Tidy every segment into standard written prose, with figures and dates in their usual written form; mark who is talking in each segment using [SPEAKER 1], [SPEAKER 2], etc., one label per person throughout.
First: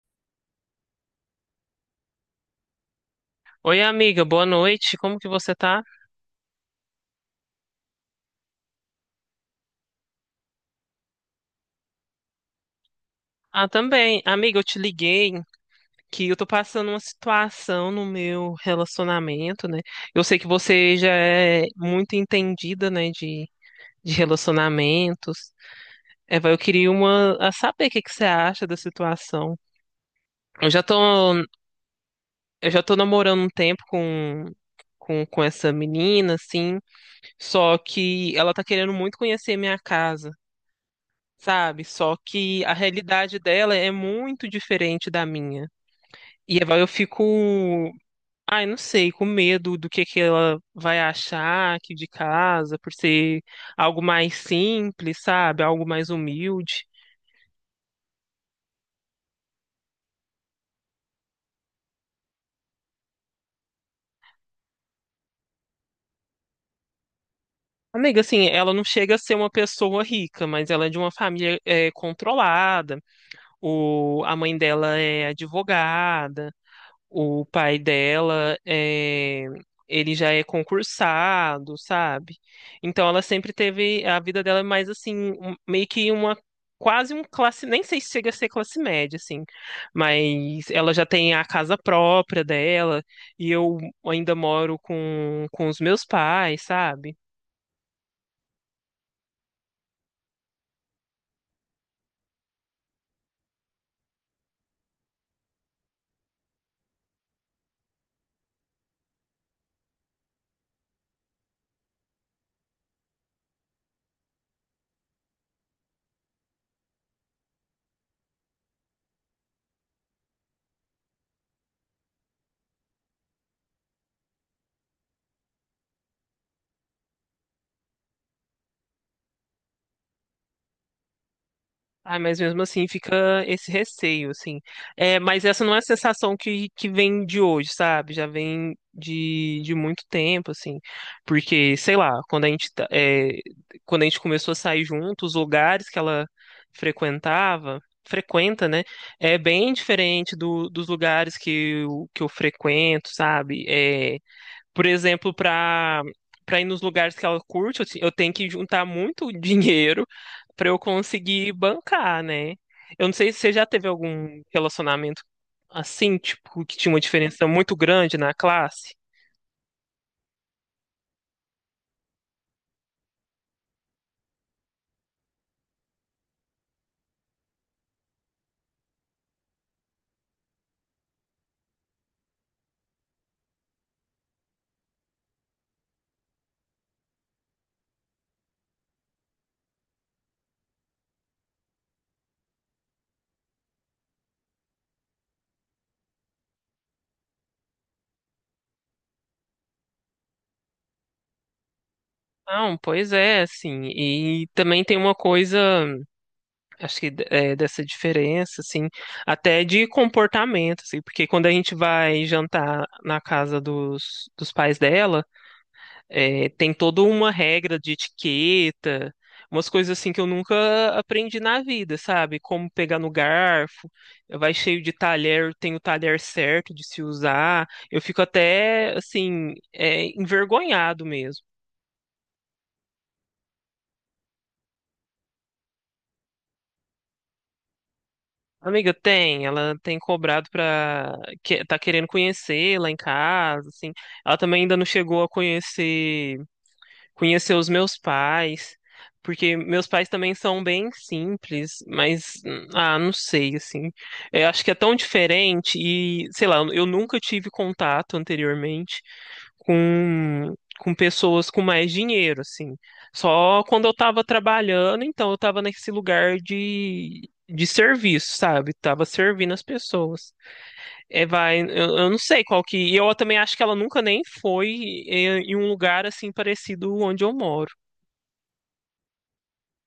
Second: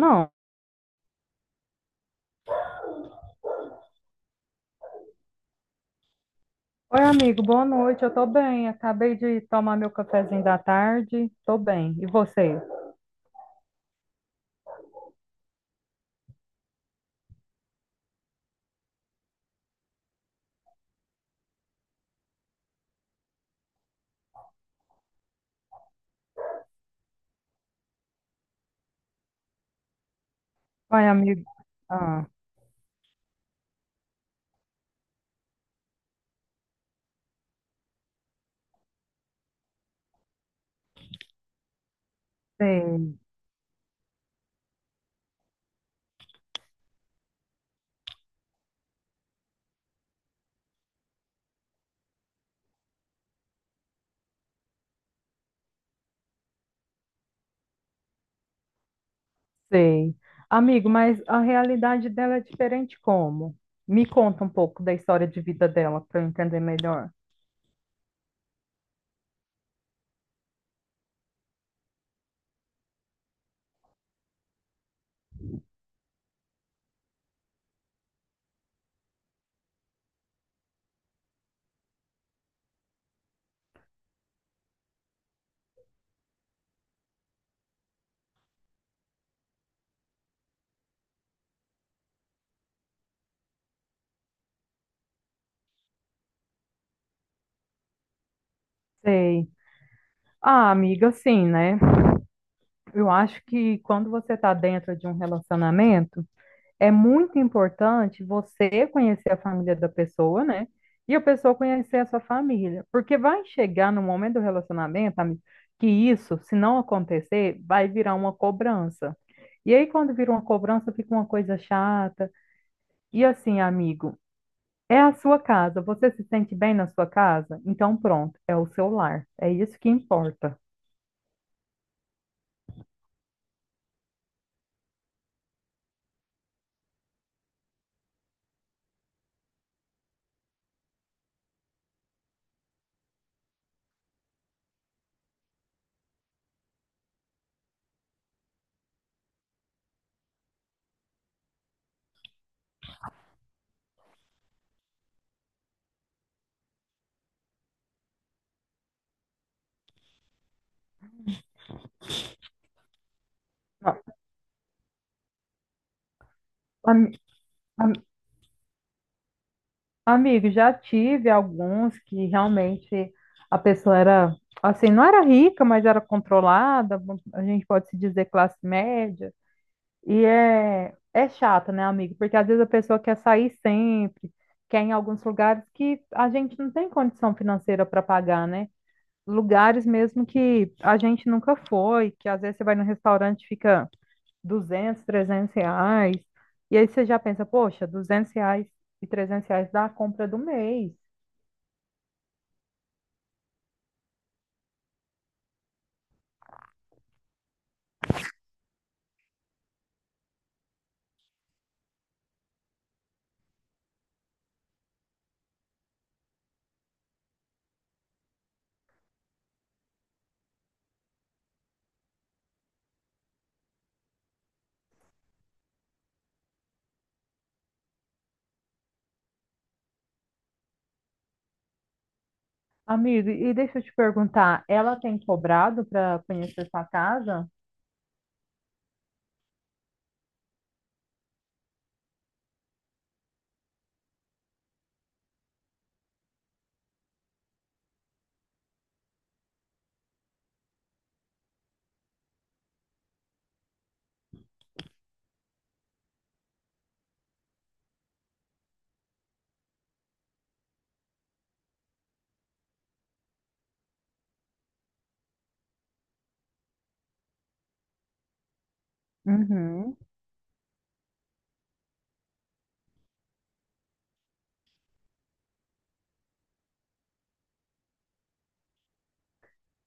[SPEAKER 1] Não.
[SPEAKER 2] Oi, amiga, boa noite. Como que você tá?
[SPEAKER 1] Oi, amigo, boa noite. Eu tô bem. Acabei de tomar meu cafezinho da tarde. Tô bem. E você?
[SPEAKER 2] Ah, também. Amiga, eu te liguei que eu tô passando uma situação no meu relacionamento, né? Eu sei que você já é muito entendida, né, de relacionamentos. Eva, eu queria uma, a saber o que que você acha da situação. Eu já tô,
[SPEAKER 1] Oi, amigo. Ah,
[SPEAKER 2] eu já tô namorando um tempo com essa menina, assim, só que ela tá querendo muito conhecer minha casa. Sabe? Só que a
[SPEAKER 1] sei,
[SPEAKER 2] realidade dela é muito diferente da minha. E aí eu fico, ai, não sei, com medo do que ela vai achar aqui de casa, por ser algo mais simples, sabe? Algo mais humilde.
[SPEAKER 1] sei. Amigo, mas a realidade dela é diferente como? Me conta um pouco da história de vida dela para eu entender melhor.
[SPEAKER 2] Amiga, assim, ela não chega a ser uma pessoa rica, mas ela é de uma família é, controlada. O, a mãe dela é advogada. O pai dela é, ele já é concursado, sabe? Então ela sempre teve a vida dela é mais assim, meio que uma quase um classe, nem sei se chega a ser classe média assim, mas ela já tem a casa própria dela e eu ainda moro com os meus pais, sabe?
[SPEAKER 1] Sei. Ah, amiga, assim, né? Eu acho que quando você está dentro de um relacionamento, é muito importante você conhecer a família da pessoa, né? E a pessoa conhecer a sua família. Porque vai chegar no momento do relacionamento, amiga, que isso, se não acontecer, vai virar uma cobrança. E aí, quando vira uma cobrança, fica uma coisa chata. E assim, amigo, é a sua casa. Você se sente bem na sua casa? Então, pronto, é o seu lar. É isso que importa.
[SPEAKER 2] Ah, mas mesmo assim fica esse receio, assim. É, mas essa não é a sensação que vem de hoje, sabe? Já vem de muito tempo, assim. Porque, sei lá, quando a gente, quando a gente começou a sair junto, os lugares que ela frequentava, frequenta, né? É bem diferente dos lugares que que eu frequento, sabe? É, por exemplo, para ir nos lugares que ela curte, eu tenho que juntar muito dinheiro para eu conseguir bancar, né? Eu não sei se você já teve
[SPEAKER 1] Ó,
[SPEAKER 2] algum relacionamento assim, tipo, que tinha uma
[SPEAKER 1] Ami-
[SPEAKER 2] diferença muito grande na classe.
[SPEAKER 1] amigo, já tive alguns que realmente a pessoa era, assim, não era rica, mas era controlada, a gente pode se dizer classe média. E é, é chato, né, amigo? Porque às vezes a pessoa quer sair sempre, quer ir em alguns lugares que a gente não tem condição financeira para pagar, né? Lugares mesmo que a gente nunca foi, que às vezes você vai no restaurante e fica 200, 300 reais. E aí você já pensa, poxa, 200 reais e 300 reais dá a compra do mês.
[SPEAKER 2] Não, pois é, assim, e também tem uma coisa, acho que é, dessa diferença, assim, até de comportamento, assim, porque quando a gente vai jantar na casa dos pais dela. É, tem toda uma regra de etiqueta, umas coisas assim que eu nunca aprendi na vida, sabe? Como pegar no garfo, vai cheio de talher, tem o talher certo de se usar. Eu fico até, assim, é, envergonhado mesmo.
[SPEAKER 1] Amigo, e deixa eu te perguntar, ela tem cobrado para conhecer sua casa?
[SPEAKER 2] Amiga, tem, ela tem cobrado pra. Que, tá querendo conhecer lá em casa, assim. Ela também ainda não chegou a conhecer os meus pais, porque meus pais também são bem simples, mas ah, não sei assim. Eu acho que é tão diferente e, sei lá, eu nunca tive contato anteriormente com pessoas com mais dinheiro, assim. Só quando eu tava trabalhando, então eu tava nesse lugar de serviço, sabe? Tava servindo as
[SPEAKER 1] Uhum.
[SPEAKER 2] pessoas. É, vai, eu não sei qual que. E eu também acho que ela nunca nem foi em um lugar assim parecido onde eu moro.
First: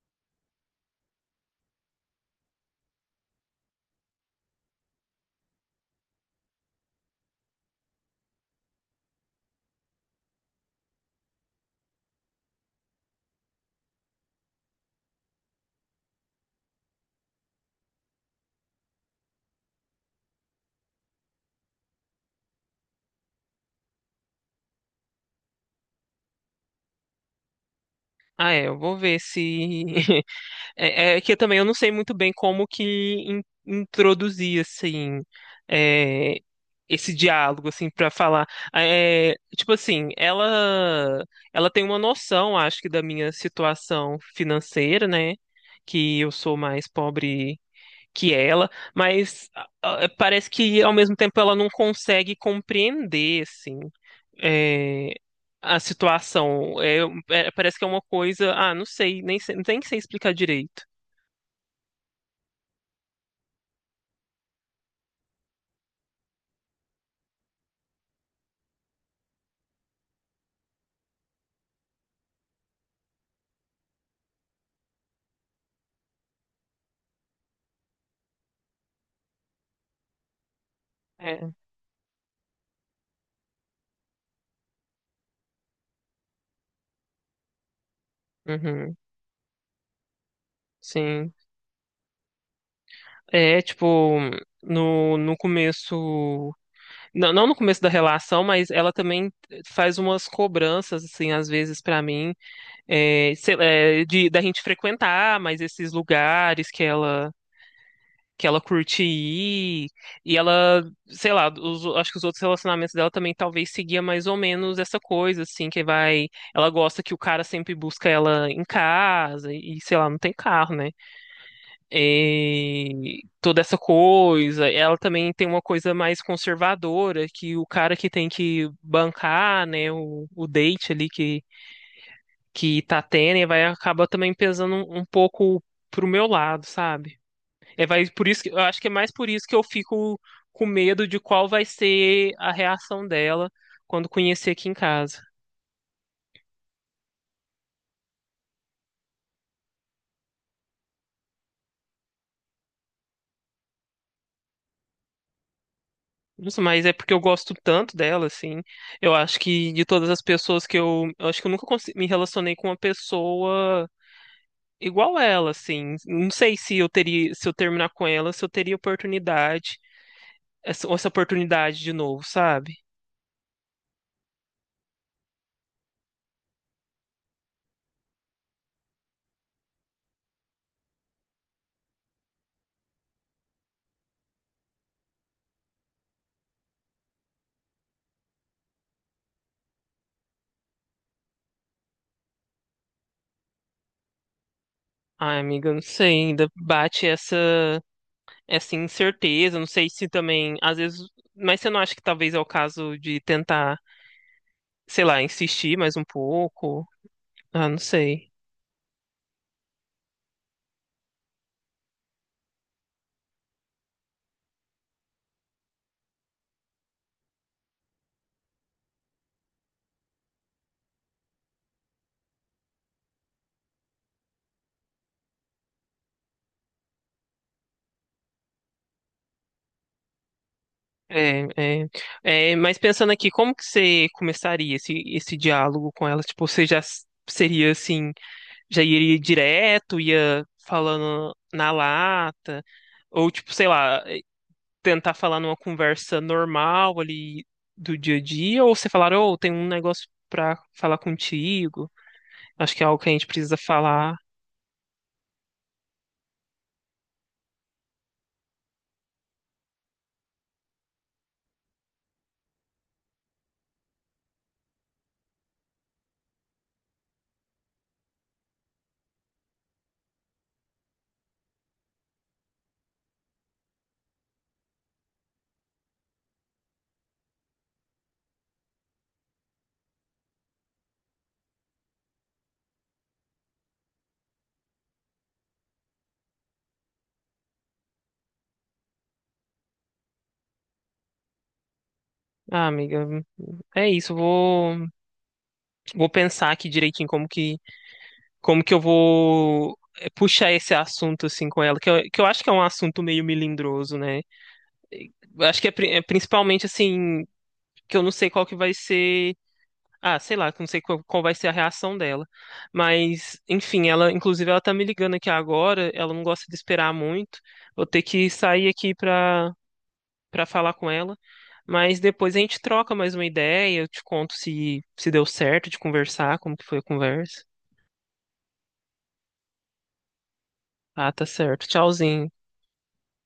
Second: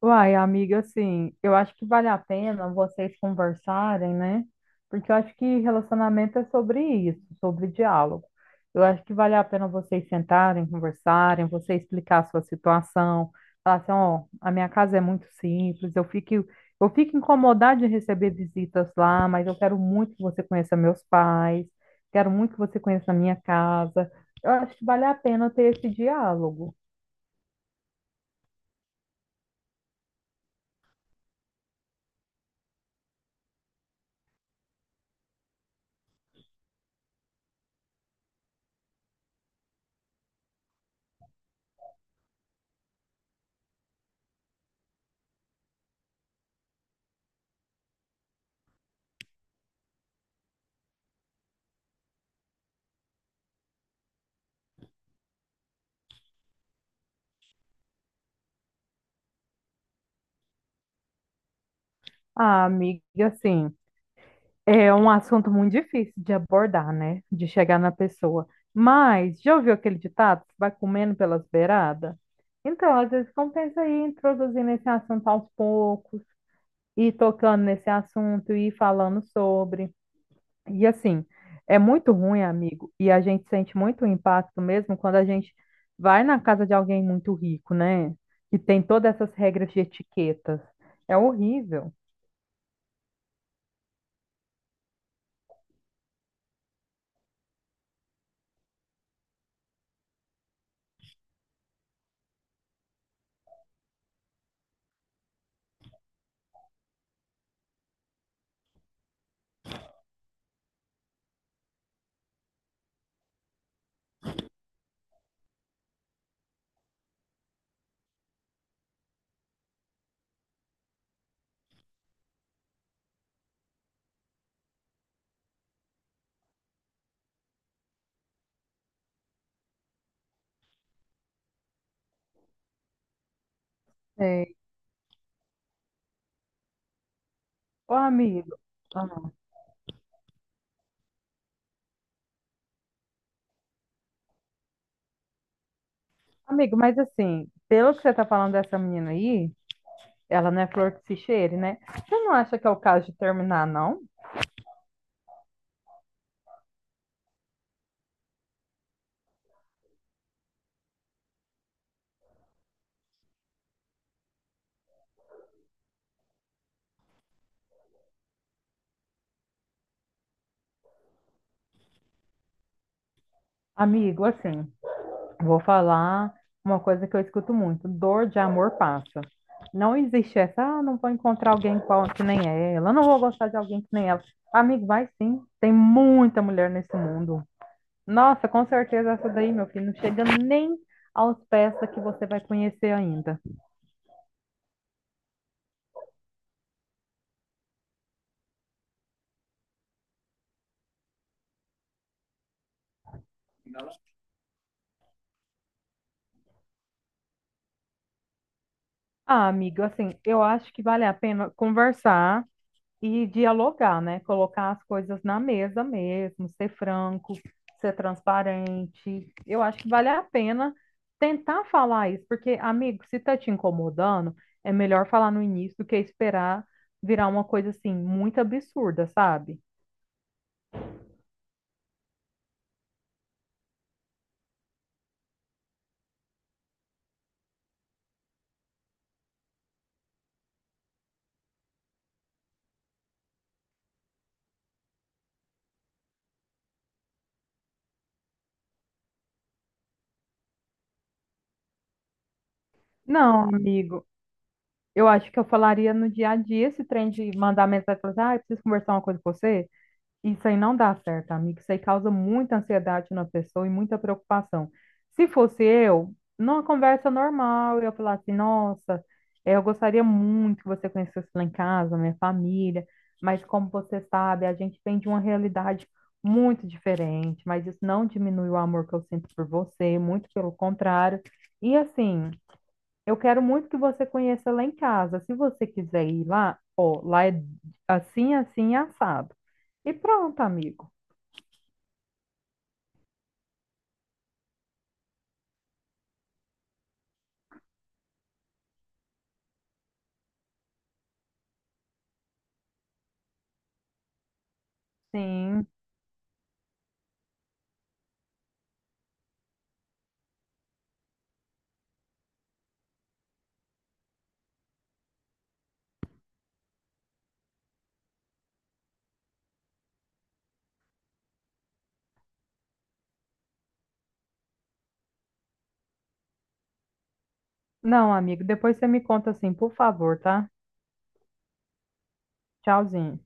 [SPEAKER 1] Uai, amiga, assim, eu acho que vale a pena vocês conversarem, né? Porque eu acho que relacionamento é sobre isso, sobre diálogo. Eu acho que vale a pena vocês sentarem, conversarem, você explicar a sua situação, falar assim, ó, a minha casa é muito simples, eu fico incomodada de receber visitas lá, mas eu quero muito que você conheça meus pais, quero muito que você conheça a minha casa. Eu acho que vale a pena ter esse diálogo.
[SPEAKER 2] Ah, é, eu vou ver se. É, é que eu também eu não sei muito bem como que introduzir assim é, esse diálogo assim para falar. É, tipo assim, ela tem uma noção, acho que da minha situação financeira, né? Que eu sou mais pobre que ela, mas ah, ah, parece que ao mesmo tempo ela não consegue compreender, assim é, a situação. É, é, parece que é uma coisa. Ah, não sei, nem sei explicar direito.
[SPEAKER 1] Ah, amiga, assim. É um assunto muito difícil de abordar, né? De chegar na pessoa. Mas, já ouviu aquele ditado? Que vai comendo pelas beiradas? Então, às vezes compensa ir introduzindo esse assunto aos poucos, ir tocando nesse assunto, ir falando sobre. E assim,
[SPEAKER 2] É.
[SPEAKER 1] é muito ruim, amigo, e a gente sente muito o impacto mesmo quando a gente vai na casa de alguém muito rico, né? Que tem
[SPEAKER 2] Uhum,
[SPEAKER 1] todas essas regras de etiquetas. É
[SPEAKER 2] sim.
[SPEAKER 1] horrível.
[SPEAKER 2] É, tipo, no começo. Não, não no começo da relação, mas ela também faz umas cobranças, assim, às vezes pra mim. É, sei lá, da gente frequentar mais esses lugares que ela curte ir, e ela, sei lá, acho que os outros relacionamentos dela também talvez seguia mais ou menos essa coisa, assim, que vai, ela gosta que o cara sempre busca ela em casa, e sei lá, não tem carro, né? E toda essa coisa, ela também tem uma coisa mais conservadora, que o cara que tem que bancar, né, o date ali que tá tendo e vai acabar também
[SPEAKER 1] É,
[SPEAKER 2] pesando um pouco pro meu lado, sabe? É,
[SPEAKER 1] ô,
[SPEAKER 2] vai,
[SPEAKER 1] amigo.
[SPEAKER 2] eu acho que é mais por isso que eu fico com medo de qual vai ser a reação dela quando conhecer aqui em casa.
[SPEAKER 1] Amigo, mas assim, pelo que você tá falando dessa menina aí, ela não é flor que se cheire, né? Você não acha que é o caso de terminar, não?
[SPEAKER 2] Nossa, mas é porque eu gosto tanto dela, assim. Eu acho que de todas as pessoas que eu. Eu acho que eu nunca me relacionei com uma pessoa igual ela, assim. Não sei se eu teria, se eu terminar com ela, se eu teria oportunidade, essa oportunidade de novo, sabe?
[SPEAKER 1] Amigo, assim, vou falar uma coisa que eu escuto muito: dor de amor passa. Não existe essa, ah, não vou encontrar alguém que nem ela, não vou gostar de alguém que nem ela. Amigo, vai sim, tem muita mulher nesse mundo. Nossa, com certeza essa daí, meu filho, não chega nem aos pés da que você vai conhecer ainda.
[SPEAKER 2] Ai, amiga, eu não sei, ainda bate essa incerteza, não sei se também, às vezes, mas você não acha que talvez é o caso de tentar, sei lá, insistir mais um pouco? Ah, não sei.
[SPEAKER 1] Ah, amigo, assim, eu acho que vale a pena conversar e dialogar, né? Colocar as coisas na mesa mesmo, ser franco, ser transparente. Eu acho que vale a pena tentar falar isso, porque, amigo, se tá te incomodando, é melhor falar no início do que esperar virar uma coisa assim muito absurda, sabe?
[SPEAKER 2] É, é, mas pensando aqui, como que você começaria esse diálogo com ela? Tipo, você já seria assim, já iria direto, ia falando na lata, ou tipo, sei lá, tentar falar numa conversa normal ali do dia a dia, ou você falar, ô, tem um negócio pra falar contigo, acho que é algo que a gente
[SPEAKER 1] Não,
[SPEAKER 2] precisa
[SPEAKER 1] amigo,
[SPEAKER 2] falar.
[SPEAKER 1] eu acho que eu falaria no dia a dia esse trem de mandar mensagem e falar assim, ah, eu preciso conversar uma coisa com você. Isso aí não dá certo, amigo. Isso aí causa muita ansiedade na pessoa e muita preocupação. Se fosse eu, numa conversa normal, eu ia falar assim: nossa, eu gostaria muito que você conhecesse lá em casa, minha família, mas como você sabe, a gente vem de uma realidade muito diferente, mas isso não diminui o amor que eu sinto por você, muito pelo contrário. E assim, eu quero muito que você conheça lá em casa. Se você quiser ir lá, ó, lá é assim, assim, assado. E pronto, amigo.
[SPEAKER 2] Ah, amiga, é isso, eu vou, vou pensar aqui direitinho como que eu vou puxar esse assunto assim com ela, que eu acho que é um assunto meio melindroso, né? Eu acho
[SPEAKER 1] Sim.
[SPEAKER 2] que é é principalmente assim, que eu não sei qual que vai ser. Ah, sei lá, que eu não sei qual vai ser a reação dela. Mas, enfim, ela, inclusive, ela tá me ligando aqui agora, ela não gosta de esperar muito. Vou ter que sair aqui pra falar com ela. Mas depois a gente troca mais uma ideia, eu te conto se deu certo de conversar, como que foi a conversa.
[SPEAKER 1] Não, amigo, depois você me conta assim, por favor, tá?
[SPEAKER 2] Ah, tá certo. Tchauzinho.
[SPEAKER 1] Tchauzinho.